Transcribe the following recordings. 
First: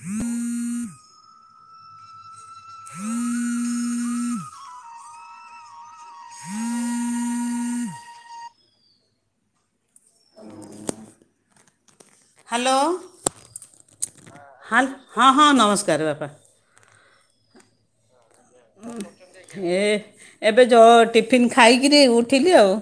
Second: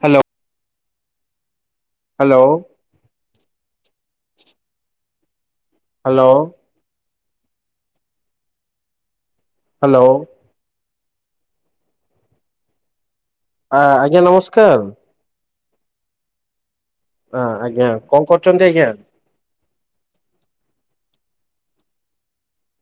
Hello. Hello. ହୁଁ। [inaudible] Hello. Hello. Hello. ଆ ଆଜ୍ଞା ନମସ୍କାର। ହଁ ହଁ ନମସ୍କାର ବାପା। ହଁ ଆଜ୍ଞା କଣ କରୁଛନ୍ତି ଆଜ୍ଞା ଏ ଏବେ ଯଉ ଟିଫିନ୍ ଖାଇକିରି ଉଠିଲି ଆଉ।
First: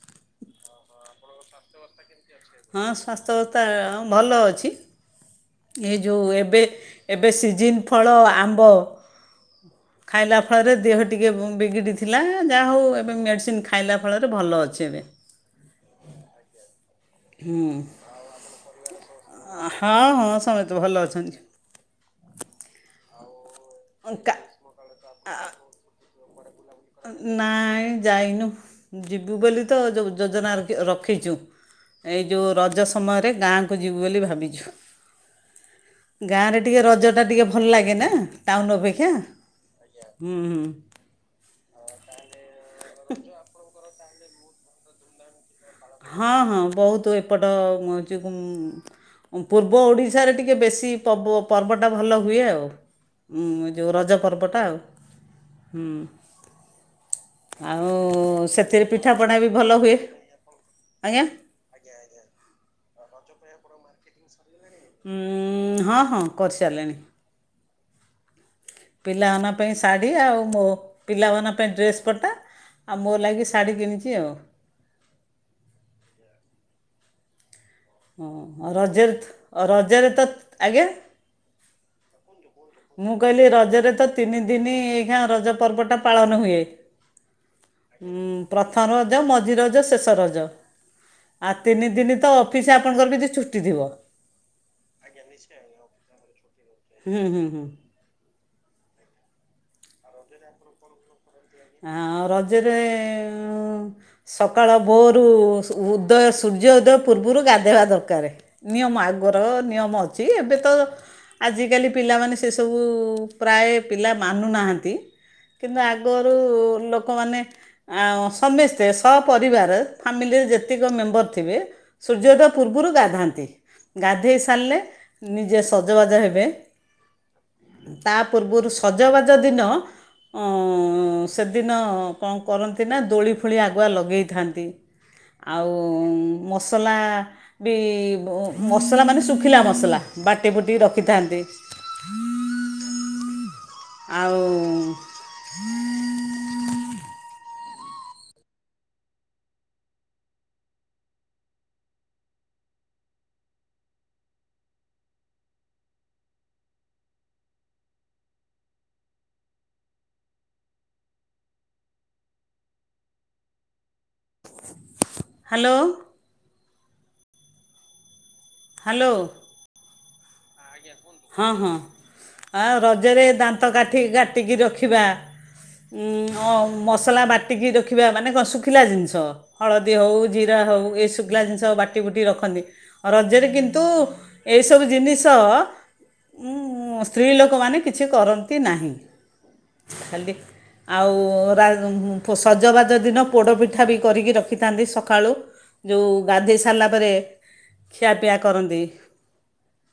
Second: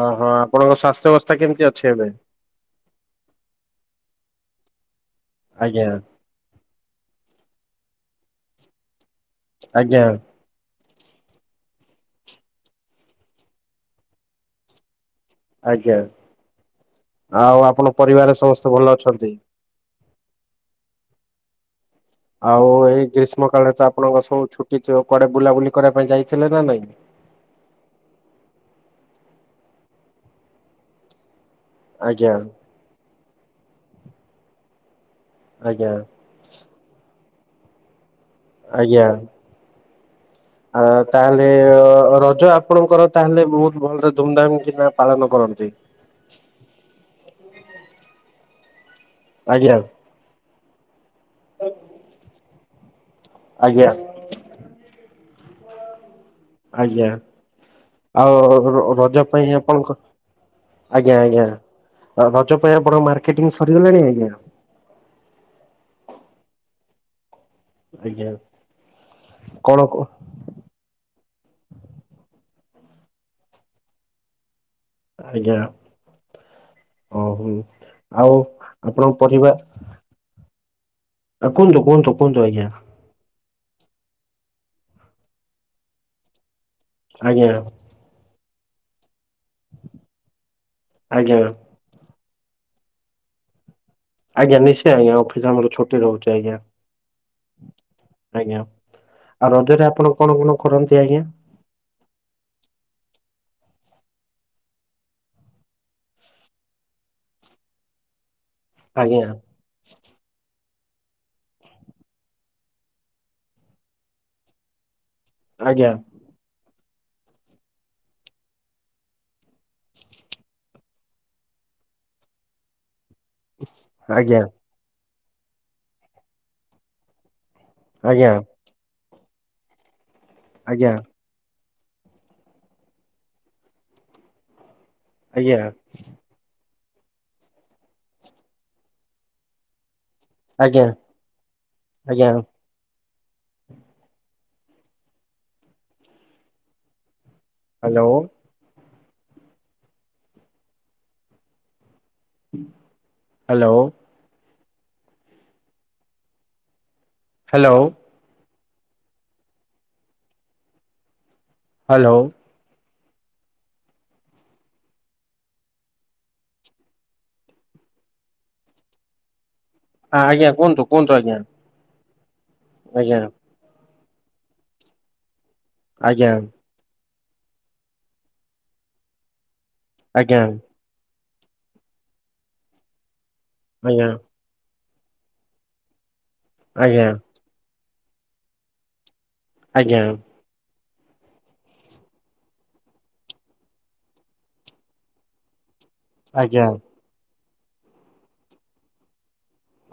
ଓହୋ ଆପଣଙ୍କ ସ୍ୱାସ୍ଥ୍ୟ ଅବସ୍ଥା କେମିତି ଅଛି ଏବେ ହଁ ସ୍ୱାସ୍ଥ୍ୟବସ୍ଥା ଭଲ ଆଜ୍ଞା ଅଛି ଏ ଯେଉବେବେ ସି ଫଳ ଆମ୍ବ ଆଜ୍ଞା ଖାଇଲା ଫଳରେ ଦେହ ଟିକିେ ବିଗିଡ଼ି ଥିଲା ଯାହା ହଉ ଏବେ ମେଡ଼ିସିନ ଖାଇଲା ଫଳରେ ଭଲ ଅଛି ଏବେ ଆଜ୍ଞା ଆଉ ଆପଣ ପରିବାର ସମସ୍ତେ ଭଲ ଅଛନ୍ତି। ହଁ ହଁ ହଁ ସମସ୍ତେ [inaudible] ଆଉ ଏଇ ଷ୍ମ କାଳରେ ତ ଆପଣଙ୍କ ସବୁ କା ଛୁଟି ଥିବ କୁଆଡେ ବୁଲାବୁଲି କରିବା ପାଇଁ ଯାଇଥିଲେ ନା ନାଇଁ ନାଇଁ ଯାଇନୁ ଯିବୁ ବୋଲି ତ ଯୋଉ ଯୋଜନା ରଖିଛୁ। ଏଇ ଆଜ୍ଞା ଯଉ ରଜ ସମୟ ଗୋଟେ ଗାଁକୁ ଯିବୁ ବୋଲି ଭାବିଛୁ। ଆଜ୍ଞା ଗାଁରେ ଟିକେ ରଜ ଟା ଟିକେ ଭଲ ଲାଗେ ନା। ଟାଉନ ଆଜ୍ଞା। ଅବେକ୍ଷା ଆ ତାହେଲେ ରଜ ଆପଣ କର ତାହେଲେ ବହୁତ ଭଲରେ ଧୁମଧାମ କିନା ପାଳନ କରନ୍ତି। ହଁ ହଁ ବହୁତ ଏପଟ ମ ଯେ କମ୍ ଆଜ୍ଞା ପୂର୍ବ ଓଡ଼ିଶାରେ ଟିକେ ବେଶୀ ପବ ପର୍ବଟା ଭଲ ହୁଏ ଆଉ। ଉଁ ଆଜ୍ଞା ଯୋଉ ରଜ ପର୍ବଟା ଆଉ। ହୁଁ ଆଜ୍ଞା ଆଉ ଆଉ ସେଥିରେ ରଜ ପିଠାପଣା ବି ପାଇଁ ଭଲ ଆପଣ ହୁଏ କ ଆଜ୍ଞା ଆଜ୍ଞା ମେଂ ସରିଗଲାଣି ଆଜ୍ଞା ହଁ ହଁ କରିସାରିଲେଣି। ଆଜ୍ଞା ପିଲାମାନ ପାଇଁ କଣ କ ଶାଢ଼ୀ ଆଉ ମୋ ପିଲାମାନଙ୍କ ପାଇଁ ଡ୍ରେସ୍ ପଟା ଆଉ ମୋ ଲାଗି ଶାଢ଼ୀ କିଣିଛି ଆଉ ଆଜ୍ଞା ଓହୋ ଆଉ ହଁ ଆପଣଙ୍କ ରଜରେ ତ- ପରିବାର ରଜରେ ତ ଆଜ୍ଞା ଆଉ କୁହନ୍ତୁ କୁହନ୍ତୁ କୁହନ୍ତୁ ଆଜ୍ଞା। ମୁଁ କହିଲି ରଜରେ ତ ତିନି ଦିନ ଏହିଖାଁ ରଜ ପର୍ବଟା ପାଳନ ହୁଏ। ଆଜ୍ଞା। ଉଁ, ପ୍ରଥମ ମଝି ରଜ ଶେଷ ରଜ ଆଜ୍ଞା ଆ ତିନି ଦିନ ତ ଅଫିସ ଆପଣଙ୍କର ବି ଛୁଟି ଥିବ। ଆଜ୍ଞା ନିଶ୍ଚୟ ଆଜ୍ଞା ଅଫିସ ଆମର ଛୁଟି ରହୁଛି। ଆଜ୍ଞା। ହୁଁ ହୁଁ ହୁଁ। ଆଜ୍ଞା ଆଉ ରଜରେ ଆପଣ କଣ କଣ କରନ୍ତି ଆଜ୍ଞା? ହଁ ଅଁ ଆଉ ରଜରେ ମୁଁ ସକାଳ ଭୋରୁ ସୁ ଉ ଉଦୟ ସୂର୍ଯ୍ୟ ଉଦୟ ପୂର୍ବରୁ ଗାଧେଇବା ଦରକାର। ନିୟମ ଆଜ୍ଞା ଆଗର ନିୟମ ଅଛି ଏବେ ତ ଆଜିକାଲି ପିଲାମାନେ ସେ ସବୁ ପ୍ରାୟ ପିଲା ମାନୁନାହାନ୍ତି। କିନ୍ତୁ ଆଜ୍ଞା ଆଗ କୁ ଲୋକମାନେ ଆଁ ସମସ୍ତେ ସପରିବାର ଫ୍ୟାମିଲିରେ ଯେତିକ ମେମ୍ବର ଥିବେ ସୂର୍ଯ୍ୟୋଦୟ ପୂର୍ବରୁ ଗାଧାନ୍ତି। ନ୍ତି ଗାଧେଇ ଆଜ୍ଞା ସାରିଲେ ନିଜେ ସଜବାଜ ହେବେ। ତା ଆଜ୍ଞା ପୂର୍ବରୁ ସଜ ସଜବାଜ ଦିନ ଆଜ୍ଞା। ହଁ ସେଦିନ କଣ କରନ୍ତି ନା ଦୋଳି ଫୋଳି ଆଗୁଆ ଲଗେଇଥାନ୍ତି। ଆଜ୍ଞା ଆଉ ମତ ମସଲା ବି ମସଲା ମାନେ ଶୁଖିଲା ମସଲା। ବାଟି ଫୁଟି ଆଜ୍ଞା ରଖିଥାନ୍ତି। ଆଜ୍ଞା ଆଉ hello. Hello. Hello. Hello. Hello. Hello. ହଁ ଆଜ୍ଞା। କୁହନ୍ତୁ କୁହନ୍ତୁ ଆଜ୍ଞା। ହଁ ହଁ ଆଉ ଆଜ୍ଞା ରଜରେ ଦାନ୍ତ କାଟ ଠିକି କାଟିକି ରଖିବା। ଉଁ ଆଜ୍ଞା ଆଉ ମସ ଲା ବାଟିକି ରଖିବା ମାନେ କଣ ଶୁଖିଲା ଜିନିଷ ହଳଦୀ ହଉ ଆଜ୍ଞା ଜୀରା ହଉ ଏସବୁ। ଲା ଜିନିଷ ବାଟିବୁଟିିକି ରଖନ୍ତି ଆଉ ରଜରେ କିନ୍ତୁଉଉ ଆଜ୍ଞା ଏଇ ସବୁ ଜିନିଷ୍ ଅଅ ଉଁ ଉଁ ଆଜ୍ଞା ଆଜ୍ଞା ସ୍ତ୍ରୀ ଲୋକମାନେ କି କିଛି କରନ୍ତି ନାହିଁ। ଆଜ୍ଞା। ଖାଲି ଆଉ ରା ପୋ ସଜବାଜ ଦିନ ପୋଡ଼ପିଠା ବି କରିକି ରଖିଥାନ୍ତି ସକାଳୁ। ଯୋଉ ଗାଧେଇ ଆଜ୍ଞା ସାରିଲା ପରେ ଖିଆପିଆ କରନ୍ତି।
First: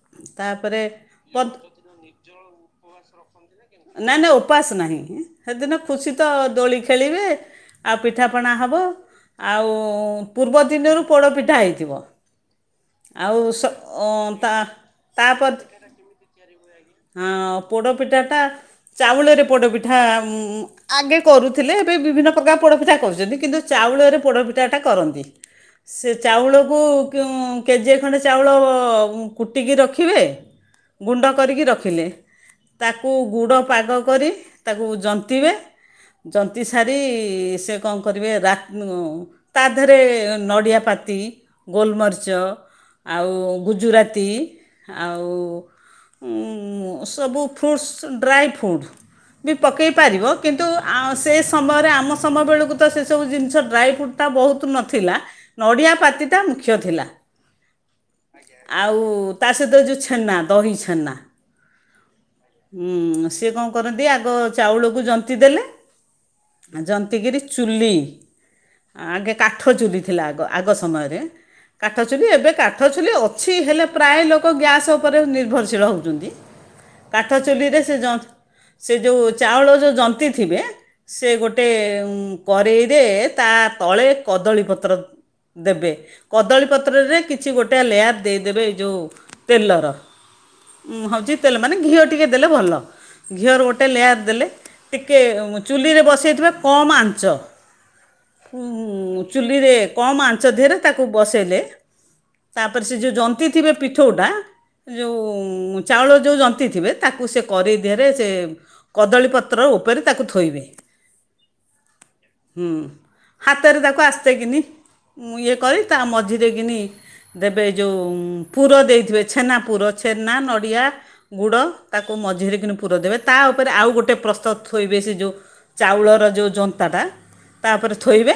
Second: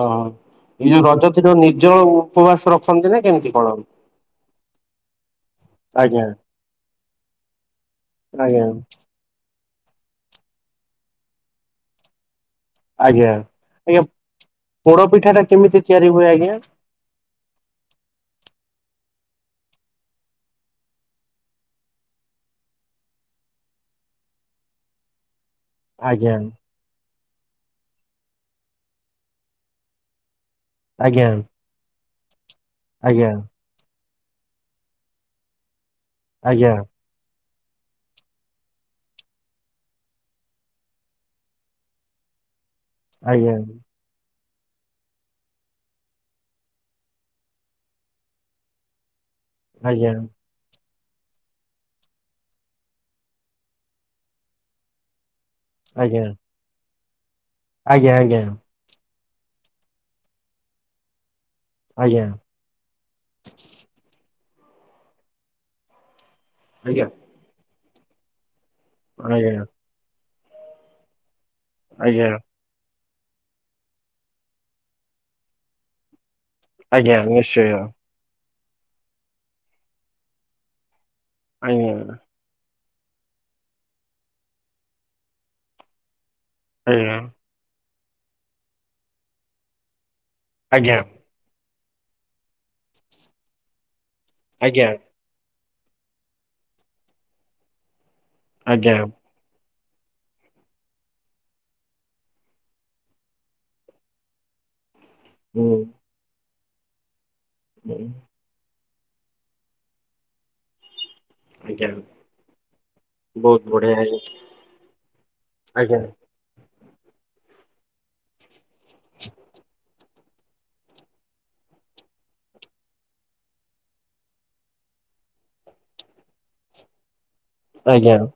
ଅଁ ତା'ପରେ ଏଇ ଯୋଉ ରଜତିର ପ- ନିଜ ଉପବାସ ରଖନ୍ତି ନା କେମିତି କଣ? ପାସ୍ ନାହିଁ। ସେଦିନ ଖୁସି ଆଜ୍ଞା ତ ଦୋଳିି ଖେଳିବେ ଆଉ ପିଠାପଣା ଆଜ୍ଞା ହବ। ଆଉଉ ପୂର୍ବଦିନରୁ ପୋଡ଼ପିଠା ହେଇଥିବ। ଆଜ୍ଞା। ଆଉ ସ ଆଜ୍ଞା [unintelligible] ତା ପୋଡ ପିଠାଟା କେମିତି ତିଆରି ହୁଏ ଆ [unintelligible] ହଁଅଅ ପୋଡ଼ପିଠାଟା ଚାଉଳରେ ପୋଡ଼ପିଠା ଆଗେ କରୁଥିଲେ ଏବେ ବିଭିନ୍ନ ପ୍ରକାର ପୋଡ଼ପିଠା କରୁଛନ୍ତି କିନ୍ତୁ ଚାଉଳରେ ପୋଡ଼ପିଠାଟା କରନ୍ତି। ସେ ଆଜ୍ଞା ଚାଉଳକୁ କେଉଁ କେଜିଏ ଖଣ୍ଡେ ଚାଉଳଅଅ କୁଟିକି ରଖିବେ। ଗୁଣ୍ଡ ଆଜ୍ଞା କରିକି ରଖ୍। ପ୍ଲେ ତାକୁ ଆଜ୍ଞା ଗୁଡ ପାଗ କ୍ କରି ତାକୁ ଜନ୍ତିବେ ଜନ୍ତି ଆଜ୍ଞା ସାରିଇଇ [unintelligible] କଣ କରିବେ ରା ତା ଦେହରେ ନଡ଼ିଆପତି ଗୋଲମରିଚ ଆଉ ଆଜ୍ଞା ଗୁଜୁରାତି ଆଉଉ ଉଁ ଉଁ ଉଁ ସବୁ ଫ୍ରୁଟ୍ସ୍ ଡ୍ରାଏ ଫ୍ରୁଡ୍ ବି ପକେଇ ଆଜ୍ଞା ପାରିବ କିନ୍ତୁ ଆଉ ସେ ସମୟରେ ଆମ ସମୟ ବେଳକୁ ତ ସେ ସବୁ ଜିନିଷ ଡ୍ରାଇ ଫ୍ରୁଟ୍ ଟା ବହୁତ ନଥିଲା ନଡ଼ିଆ ଆଜ୍ଞା। ପାତିଟା ମୁଖ୍ୟ ଥିଲା। ଆଜ୍ଞା ଆଜ୍ଞା ଆଉ ତା ସହିତ ଯୋଉ ଛେନା ଦହି ଛେନା ଆଜ୍ଞା ହୁଁ ସିଏ କଣ କରନ୍ତି ଆଗ ଚାଉଳ କୁ ଜନ୍ତି ଦେଲେ ଆଜ୍ଞା ଆଜ୍ଞା ଜନ୍ତିଗିରି ଚୁଲି ଆଗେ କାଠ ଚୁଲି ଥିଲା ଆଗ ଆଗ ସମୟରେ କାଠ ଚୁଲି ଆଜ୍ଞା ଏବେ କାଠ ଚୁ ହେଲେ ଅଛି ହେଲେ ପ୍ରାୟ ଲୋକ ଗ୍ୟାସ୍ ଉପରେ ନିର୍ଭରଶୀଳ ହେଉଚନ୍ତି। ଆଜ୍ଞା କାଠ ନିଶ୍ଚୟ। ଚୁଲିରେ ସେ ଜ ସେ ଯୋଉ ଚାଉଳ ଯୋଉ ଜନ୍ତି ଥିବେ ସେ ଗୋଟେ ଆଜ୍ଞା କରେଇ ରେ ତା ତଳେ କଦଳୀ ପତ୍ର ଦେବେ କଦଳୀପତ୍ର ଆଜ୍ଞା ରେ କିଛି ଗୋଟା ଲେୟାର ଦେଇ ଦେବେ ଯୋଉ ତେଲର। ଆଜ୍ଞା ହୁଁ ହଉଚି ମାନେ ଘିଅଟିକେ ଦେଲେ ଭଲ ଘିଅ ର ଗୋଟେ ଲେୟାର ଦେଲେ ଆଜ୍ଞା ଟିକେ ଚୁଲିରେ ବସେଇଥିବା କମ୍ ଆଞ୍ଚ ଆଜ୍ଞା ଉଁ ଚୁ୍ଲିରେ କମ୍ ଆଞ୍ଚ ଦେହରେ ତାକୁ ବସେଇଲେ ତାପରେ ସେ ଜୋଉ ଜନ୍ତୀ ଥିବେ ପିଠଉଟା ହୁଁ। ଯୋଉ ଚାଉଳ ଜନ୍ତି ଥିବେ ତାକୁ ସେ କରେଇ ହୁଁ ଦେହରେ ସେ କଦଳୀପତ୍ର ଉପରେ ତାକୁ ଥୋଇବେ ଆଜ୍ଞା ହୁଁ ବହୁତ ହାତରେ ବଢିଆ ତାକୁ ଆଜ୍ଞା ଆସ୍ତେ କିିନି ଇଏ କରି ତା ଆଜ୍ଞା ମଝିରେ କିିନି ତେବେ ଯୋଉ ପୁର ଦେଇଥିବେ ଛେନା ପୁର ଛେନା ନଡ଼ିଆ ଗୁଡ଼ ତାକୁ ମଝିରେ କିିନି ପୁର ଦେବେ ତା ଉପରେ ଆଉ ଗୋଟେ ପ୍ରସ୍ତ ଥୋଇବେ ସେ ଯୋଉ ଚାଉଳର ଯୋଉ ଜନ୍ତାଟା- ତା ଓପରେ ଆଜ୍ଞା ଥୋଇବେ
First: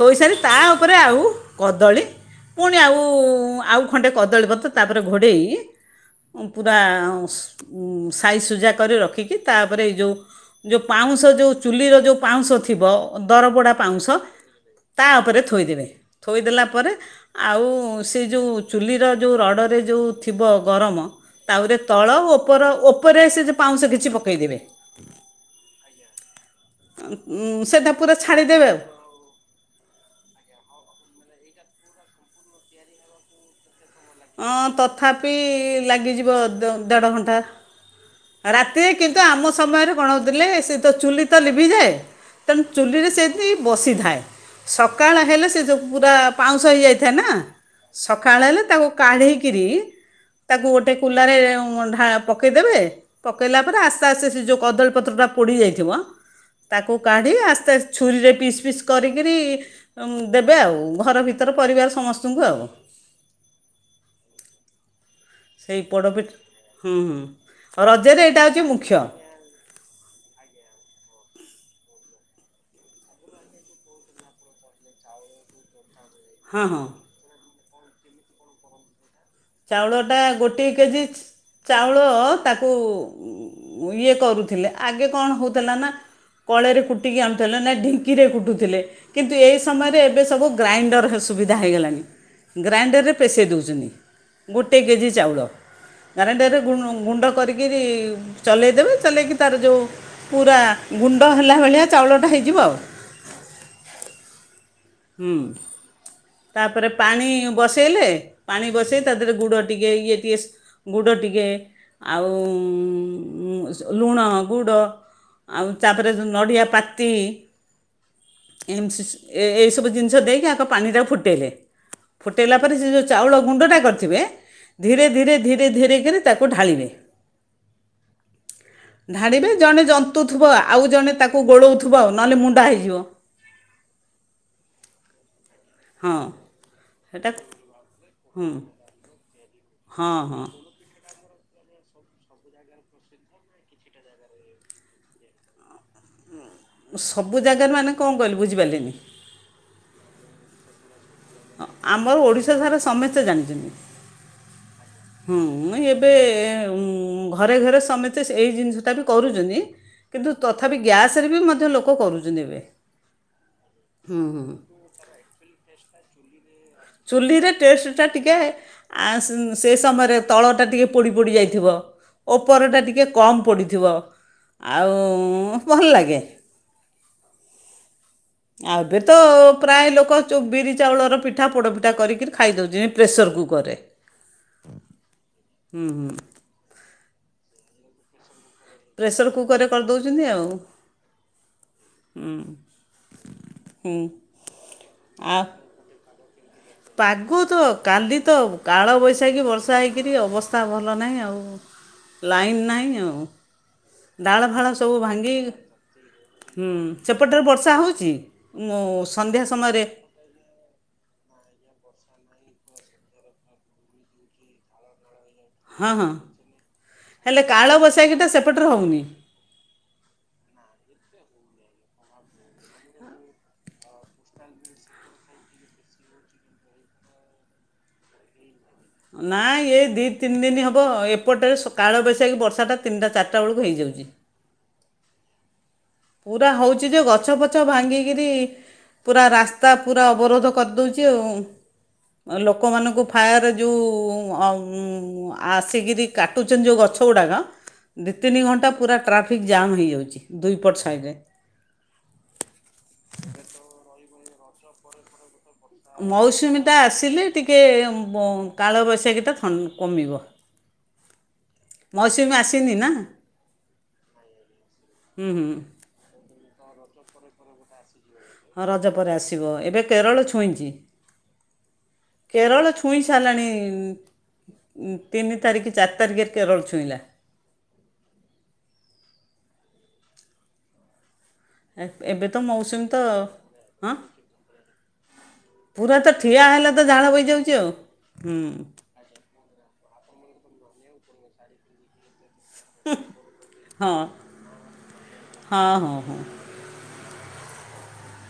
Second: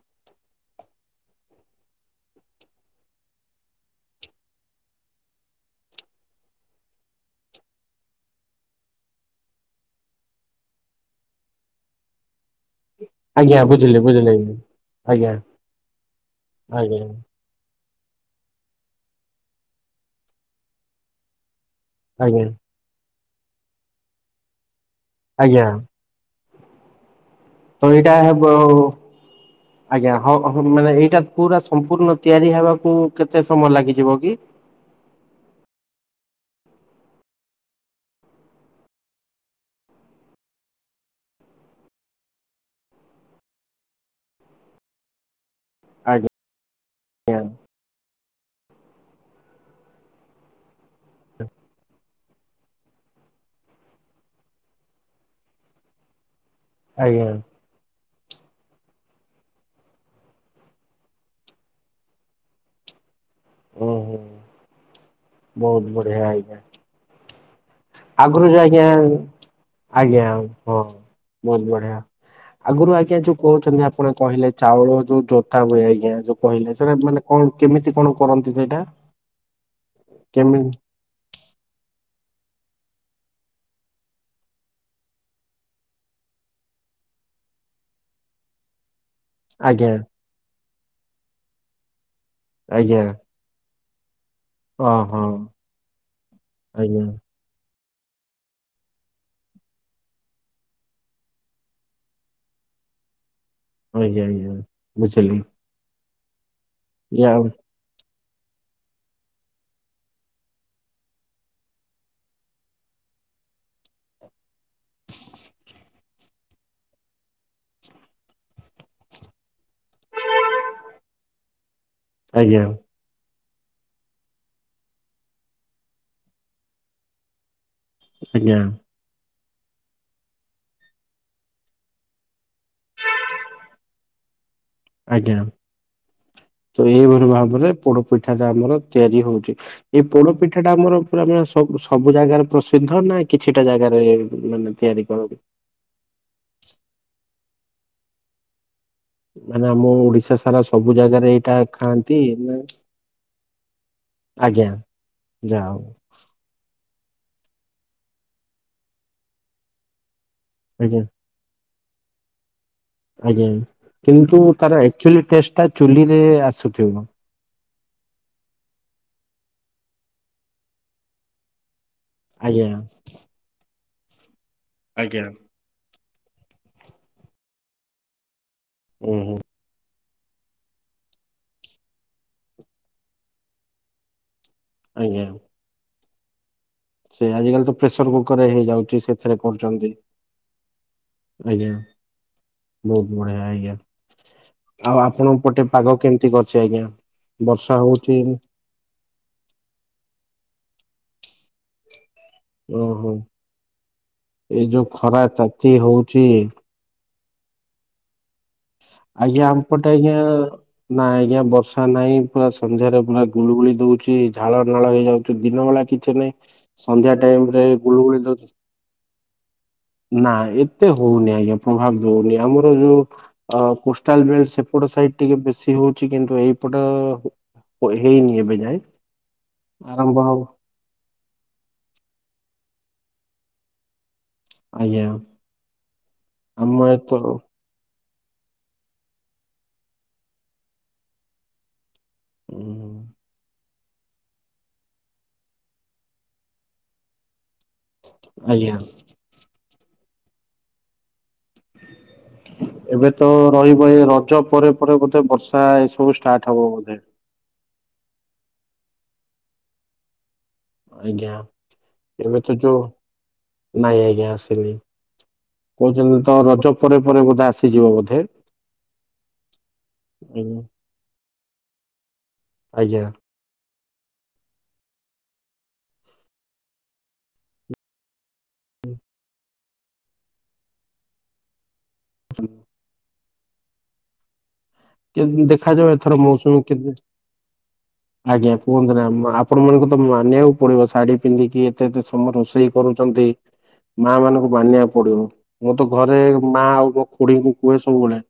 ଥୋଇସାରି ତା ଓପରେ ଆଉ କଦଳୀ ପୁଣି ଆଉ ଆଉ ଖଣ୍ଡେ କଦଳୀ ପତ୍ର ତାପରେ ଘୋଡ଼େଇ ପୁରା ସ ଉଁ ସାଇଜ ସୁଜା କରି ରଖିକି ତାଓପରେ ଏ ଯୋଉ ଯୋଉ ପାଉଁଶ ଯୋଉ ଚୁଲିର ଯୋଉ ପାଉଁଶ ଥି ଥିବ ଆଜ୍ଞା ଦରପୋଡ଼ା ବୁଝିଲି ପାଉଁଶ ବୁଝିଲି ଆଜ୍ଞା। ତା ଆଜ୍ଞା ଉପରେ ଥୋଇଦବେ ଥୋଇଦଲା ପରେ ଆଜ୍ଞା। ଆଉ ସେ ଯୋଉ ଚୁଲିର ଯୋଉ ରଡ଼ରେ ଯୋଉ ଥିବ ଗରରେ ତା ପରେ ତଳ ଆଜ୍ଞା ଓପର ଓପ ଉପରେ ସେ ଯୋଉ ପାଉଁଶ କିଛି ପକାଇଦେବେ ଆଜ୍ଞା। ତ ସେଇଟା ଏଇଟା ପୁରା ଛାଡ଼ିଦେବେ ବୋଉ ଆଜ୍ଞା ହଁ ହ ମାନେ ଏଇ ଇଟା ପୁରା ସମ୍ପୂର୍ଣ୍ଣ ତିଆରି ହେବାକୁ କେତେ ସମୟ ଲାଗି? ହଁ ତଥାପି ଲାଗିଯିବ ୱ ଦ ଦେଢ଼ ଘଣ୍ଟା ଅ ରାତି କିନ୍ତୁ ଆମ ସମୟରେ କଣ ହୋଉଥିଲେ ସେତ ଚୁଲି ଲିଭି ଯାଏ ତେଣୁ ଚୁଲିରେ ସିଏନ୍ତି ବସି ଥାଏ ସକାଳ ହେଲେ ସେ ପୁରା ଆଜ୍ଞା ପାଉଁଶ ହେଇ ଯାଇଥାଏ ନା। ସକାଳ ହେଲେ ତାକୁ କାଢିକିରି ତାକୁ ଗୋଟେ କୁଲାରେ ଏ ଉଁ ଢା ପକେଇଦବେ ପକେଇଲା ପରେ ଆସ୍ତେ ଆସ୍ତେ ସେ ଯୋଉ କଦଳୀ ପତ୍ରଟା ପୋଡ଼ି ଯାଇଥିବ ତାକୁ ଆଜ୍ଞା କାଢି ଆସ୍ତେଆସ୍ତେ ଛୁରୀରେ ପିସ୍ ପିସ୍ କରିକିରି ଉଁ ଦେବେ ଆଉ ଘର ଭିତର ପରିବାର ସମସ୍ତଙ୍କୁ ଆଉ। ଓ ହୋ। ସେଇ ପୋଡ଼ପିଠ ହଁ ହୁଁ। ଆଉ ରଜରେ ଏଇଟା ଆଗରୁ ଯେ ହେଉଛି ଆଜ୍ଞା ମୁଖ୍ୟ ଆଜ୍ଞା ହଁ। ବହୁତ ବଢିଆ ଆଗରୁ ଆଜ୍ଞା ଯୋଉ କହୁଛନ୍ତି ଆପଣ କହିଲେ ଚାଉଳ ଯୋଉ ଜୋତା ହୁଏ ଆଜ୍ଞା ଯୋଉ ହଁ କହିଲେ ସେଟା ହଁ ମାନେ କଣ କେମିତି କଣ କରନ୍ତି ସେଇଟା? ଚାଉଳ ଟା କେମି ଗୋଟିଏ କେଜି ଚ ଚାଉଳ ତାକୁ ଇଏ କରୁଥିଲେ ଆଗେ କଣ ହେଉଥିଲା ନା କଳେରେ କୁଟିକି ଆଣୁଥିଲେ ନା ଢିଙ୍କିରେ କୁଟୁଥିଲେ। କିନ୍ତୁ ଏଇ ଆଜ୍ଞା ସମୟରେ ଏବେ ସବୁ ଗ୍ରାଇଣ୍ଡରହସୁବିଧା ହେଇଗଲାଣି ଆଜ୍ଞା ଗ୍ରାଇଣ୍ଡରରେ ପେସେଇ ଦେଉଚନ୍ତି ଗୋଟେ ହଁ କେଜି ହଁ ଚାଉଳ ଗାରେଣ୍ଡରେ ଗୁଁ ଆଜ୍ଞା ଗୁଣ୍ଡ କରିକିରି ଚଲେଇ ଦେବେ କଲେଇ କି ତାର ଯୋଉ ପୁରା ଗୁଣ୍ଡ ହେଲା ଭାଲିଆ ଚାଉଳ ଟା ହେଇଯିବ ଆଉ। ଆଜ୍ଞା ଆଜ୍ଞା। ବୁଝିଲି। ତାପରେ ପାଣି ବସେଇଲେ ପାଣି ବସେଇ ତା ଦେହରେ ଗୁଡ଼ ଟିକେ ଇଏ ଟିକଏ ଗୁଡ଼ ଟିକେ ଆଉ ସ ଲୁଣ ଗୁଡ଼ ଆଉ ତାପରେ ନଡ଼ିଆ ପାତି ଏମିତି ସ ଏ ସବୁ ଜିନିଷ ଦେଇକି ଆଗ ପାଣି ଟାକୁ ଫୁଟେଇଲେ। ଫୁଟେଇଲା ଆଜ୍ଞା ପରେ ସେ ଯୋଉ ଚାଉଳ ଗୁଣ୍ଡ ଟା କରିଥିବେ ଧୀରେ ଧୀରେ ଧୀରେ ଧୀରେ କି ତାକୁ ଢା଼ଳିବେ। ଆଜ୍ଞା। ଜଣେ ଜନ୍ତୁଥିବ ଆଉ ଜଣେ ତାକୁ ଗୋଲଉଥିବ ନହେଲେ ମୁଣ୍ଡ୍ ଣ୍ଡା ହେଇଯିବ। ଆଜ୍ଞା। ହଁ। ତ ଏଇଭଳି ସେଇଟା ଭାବରେ ପୋଡ଼ପିଠା ଟା ହଁ ଆମର ତିଆରି ହଉଛି। ଏଇ ହଁ ପୋଡ଼ ହଁ ପିଠା ଟା ଆମର ପୁରା ମାନେ ସବୁ ସବୁ ଜାଗାରେ ପ୍ରସିଦ୍ଧ ନା କିଛିଟା ଜାଗାରେ ମାନେ ତିଆରି କରନ୍ତି। ସବୁ ଜାଗାରେ ମାନେ କଣ କହିଲ ବୁଝିପାରିଲିନି। ମାନେ ଆମ ଓଡିଶା ସାରା ସବୁ ଜାଗାରେ ଏଇଟା ଆମର ଖାଆନ୍ତି ଓଡ଼ିଶା ନା ସାରା ସମସ୍ତେ ଜାଣିଛନ୍ତି ଆଜ୍ଞା ଯାହା ହଉ ହୁଁ ଏବେ ଘରେ ଘରେ ସମିତେ ଏଇ ଜିନିଷଟା ବି କରୁଛନ୍ତି। କିନ୍ତୁ ତଥାପି ଆଜ୍ଞା ଗ୍ୟାସ ରେ ବି ମଧ୍ୟ୍ୟ ଲୋକ ଲୋକ କରୁଛନ୍ତି ଏବେ- ଆଜ୍ଞା ହୁଁ କିନ୍ତୁ ହୁଁ ତାର ଆକଚ୍ୟୁଲି ଟେଷ୍ଟ୍ ଟା ଚୁଲିରେ ଆସୁଥିବ ଚୁଲିରେ- ଟେଷ୍ଟ୍ ଟା ଟିକେ ସେ ସମୟରେ ତଳଟା ଟିକେ ପୋଡ଼ି ପୋଡ଼ି ଯାଇଥିବ। ଓପର ଟା ଆଜ୍ଞା। ଟିକେ କମ୍ ପୋଡି଼ଥିବ। ଆଉ ଭଲ ଲାଗେ। ଆଉ ଏବେ ଉଁ ତ ହୁଁ ପ୍ରାୟ ଲୋକ ଯୋଉ ବିରି ଚାଉଳ ର ପିଠା ପୋଡ଼ପିଠା କରିକି ଖାଇଦଉଛେ ପ୍ରେସର୍ କୁକର ରେ ଆଜ୍ଞା। ହୁଁ। ସେ ଆଜିକାଲିକା ତ ପ୍ରେସର୍ କୁକ୍ ହେଇଯାଉଛି ପ୍ରେସର ସେଥିରେ କୁକରରେ କରୁଛନ୍ତି କରିଦେଉଛନ୍ତି ଆଉ ଆଜ୍ଞା ବହୁତ୍ ବଢ଼ିଆ ଆଜ୍ଞା ହୁଁ ଆଉ ଆପଣ ପଟେ ପାଗ କେମତି କ ପାଗ ତ କାଲି ତ କାଳ ବୈଶାଖୀ ବର୍ଷା ହେଇକିରି ଅବ - ସ୍ଥା ଭଲ ନାହିଁ ଆଉ ଲାଇନ୍ ନାହିଁ ଓହୋ ଆଉ ଡାଳ ଏଇ ଫାଳ ଯୋଉ ସବୁ ଖରା ଭାଙ୍ଗି ତାତି ହଉଛି ହୁଁ ସେପଟରେ ବର୍ଷା ହେଉଚି ଆଜ୍ଞା ଆମପଟେ ଆଜ୍ଞା ନାଇଁ ଆଜ୍ଞା ବର୍ଷା ନାଇଁ ପୁରା ସନ୍ଧ୍ୟାରେ ପୁରା ଗୁଳିୁ ଗୁଳି ଦଉଛି ଝାଳ ନାଳ ହେଇଯାଉ ଚି ଦିନ ବଳା ହଁ ହଁ କିଛି ନାଇଁ ସନ୍ଧ୍ୟା ହେଲେ ଟାଇମ ରେ ଗୁଳୁଗୁଳି କାଳବୈଶାଖୀଟା ଦଉଚି ସେପଟରେ ହେଉନି ନା ଏତେ ହଉନି ଆଜ୍ଞା ପ୍ରଭାବ ଦଉନି ଆମର ଯୋଉ ଅ କୋଷ୍ଟାଲ ବେଲଟ ସେପଟ ସାଇଟ ଟିକେ ବେଶୀ ହଉଛି କିନ୍ତୁ ଏଇପଟ ହେଇନି ଏବେ ଯାଏଁ ନା ଇଏ ଦି ତିନି ଦିନ ହବ ଏପଟରେ କାଳ ବୈଶାଖୀ ବର୍ଷା ଟା ତିନିଟା ଚାରିଟା ବେଳକୁ ହେଇଯାଉଛି ଆଜ୍ଞା ପୁରା ହଉଛିି ଆମ ଯେ ଏତ ଗଛ ପଛ ଭାଙ୍ଗିକି କିରି ପୁରା ରାସ୍ତା ପୁରା ଅବରୋଧ କରିଦଉଛି ଆଉ ଲୋକମାନଙ୍କୁ ଫାୟାର ଯଉ ଅଁ ଆସିକିରି କାଟୁଛନ୍ତି ଯୋଉ ଗଛ ଗୁଡାକ ଦି ତିନି ଘଣ୍ଟା ଆଜ୍ଞା ପୁରା ଟ୍ରାଫିକ୍ ଜାମ୍ ହେଇଯାଉଛି ଦୁଇ ବର୍ଷ ଫାଇଲିନ ଏବେ ତ ରହିବ ଏ ରଜ ପରେ ପରେ ଗୋଟେ ବର୍ଷ ମୌସୁମୀଟା ଆସିଲେ ଟିକେ ବ କାଳ ବୈଶାଖୀଟା ଥନ କମିବ ଆଜ୍ଞା ମୌସୁମୀ ଏବେ ତ ଆସିନି ଯୋଉ ନା ନାଇଁ ଆଜ୍ଞା ଆସିନି ହୁଁ ହୁଁ କହୁଛନ୍ତି ତ ରଜ ପ ପରେ ପରେ ବୋଧେ ଆସିଯିବ ବୋଧେ ହଁ ରଜ ପରେ ଆସିବ ଏବେ କେରଳ ଛୁଇଁଛି କେରଳ ଛୁଇଁ ଆଜ୍ଞା। ସାରିଲାଣି ଇଁ ଉଁ ତିନି ତାରିଖ ଚାରି ତାରିଖରେ କେରଳ ଛୁଇଁଲା। ହୁଁ। ଏବେ ତ ମୌସୁମୀ ତ ହଁ କେମ ଦେଖାଯାଉ ପୁରା ତ ଏଥର ଠିଆ ମୌସୁମୀ ହେଲେ କେ ତ ଝାଳ ବୋହିଯାଉଛି ଆଉ ହୁଁ ଆଜ୍ଞା କୁହନ୍ତୁ ନା ଆପଣ ମାନଙ୍କ ତ ମା ନିବାକୁ ପଡିବ ଶାଢୀ ପିନ୍ଧିକି ଏତେ ଏତେ ସ ତମ ରୋଷେଇ କରୁଛନ୍ତି ହଁ ମା ମାନଙ୍କୁ ମାନିବାକୁ ପଡିବ ହଁ ମୁଁ ତ ହଁ ହଁ ଘରେ ମା ଆଉ ଖୁଢ଼ୀଙ୍କୁ କୁହେ ସବୁବେଳେ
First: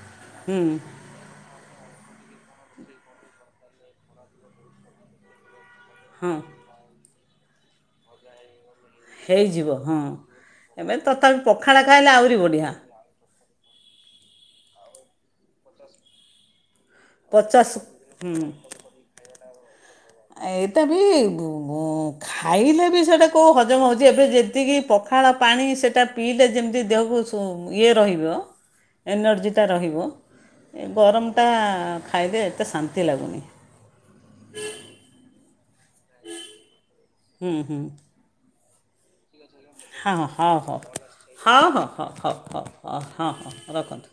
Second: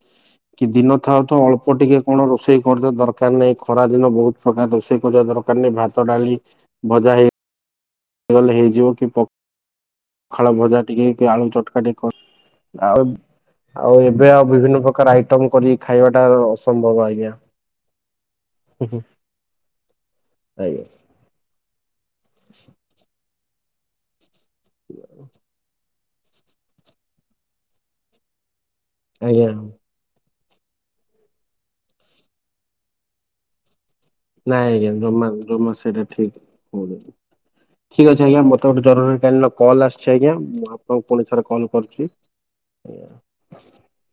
ହୁଁ କି ଦିନ ଥାଉ ଅଳ୍ପ ଟିକେ କଣ ରୋଷେଇ କରିବା ଦରକାର ନାହିଁ ଖରା ଦିନ ବହୁତ ପ୍ରକାର ରୋଷେଇ କରିବା ଦରକ କାର ନାହିଁ ଭାତ ହଁ ଡାଲି ଭଜା ହେଇ ସେ ଗଲେ ହେଇଯିବ। ହେଇଯିବ ହଁ ପଖାଳ ଭଜା ଏବେ ଟିକେ କି ତଥାପି ଆଳୁ ଚଟକା ପଖାଳ ଟିକେ ଖାଇଲେ ଆହୁରି ବଢ଼ିଆ। ଆଉ ଆଉ ଏବେ ଆଉ ବିଭିନ୍ନ ପ୍ରକାର ଆଇଟମ କରି ଖାଇବାଟା ଅ ସମ୍ଭବ ଆଜ୍ଞା। ପଚାଶ ଏଇତ ଆଜ୍ଞା ବି ଭୁ ଭୁ ଖାଇଲେ ବି ସେ ସେ କୋଉ ହଜମ ହଉଛି ଏବେ ଯେ ଏତିକି ପଖାଳ ପାଣି ସେଇଟା ପିଇଲେ ଯେମିତି ଦେହକୁ ସୁ ଇଏ ରହିବ। ଆଜ୍ଞା ଏନର୍ଜିଟା ରହିବ। ଏ ଗରମଟା ଖାଇଲେ ଏତେ ଶାନ୍ତି ଲାଗୁନି। ନାଇଁ ଆଜ୍ଞା ଜମା ନୁହୁଁ। [unintelligible] ସେଇଟା ଠିକ ହଉ [unintelligible] ହୁଁ ହୁଁ। ମତେ ଗୋଟେ ଜରୁରୀ କାଳୀନ କଲ୍ ଆସିଛି ହଁ ଆଜ୍ଞା ହଉ ମୁଁ ହଉ ଆପଣଙ୍କୁ ପୁଣି ଥରେ ହଉ କଲ ହଉ କରୁଛି ହଉ ହଉ ହଉ ହଉ ହଁ ହଁ ଆଜ୍ଞା। ରଖନ୍ତୁ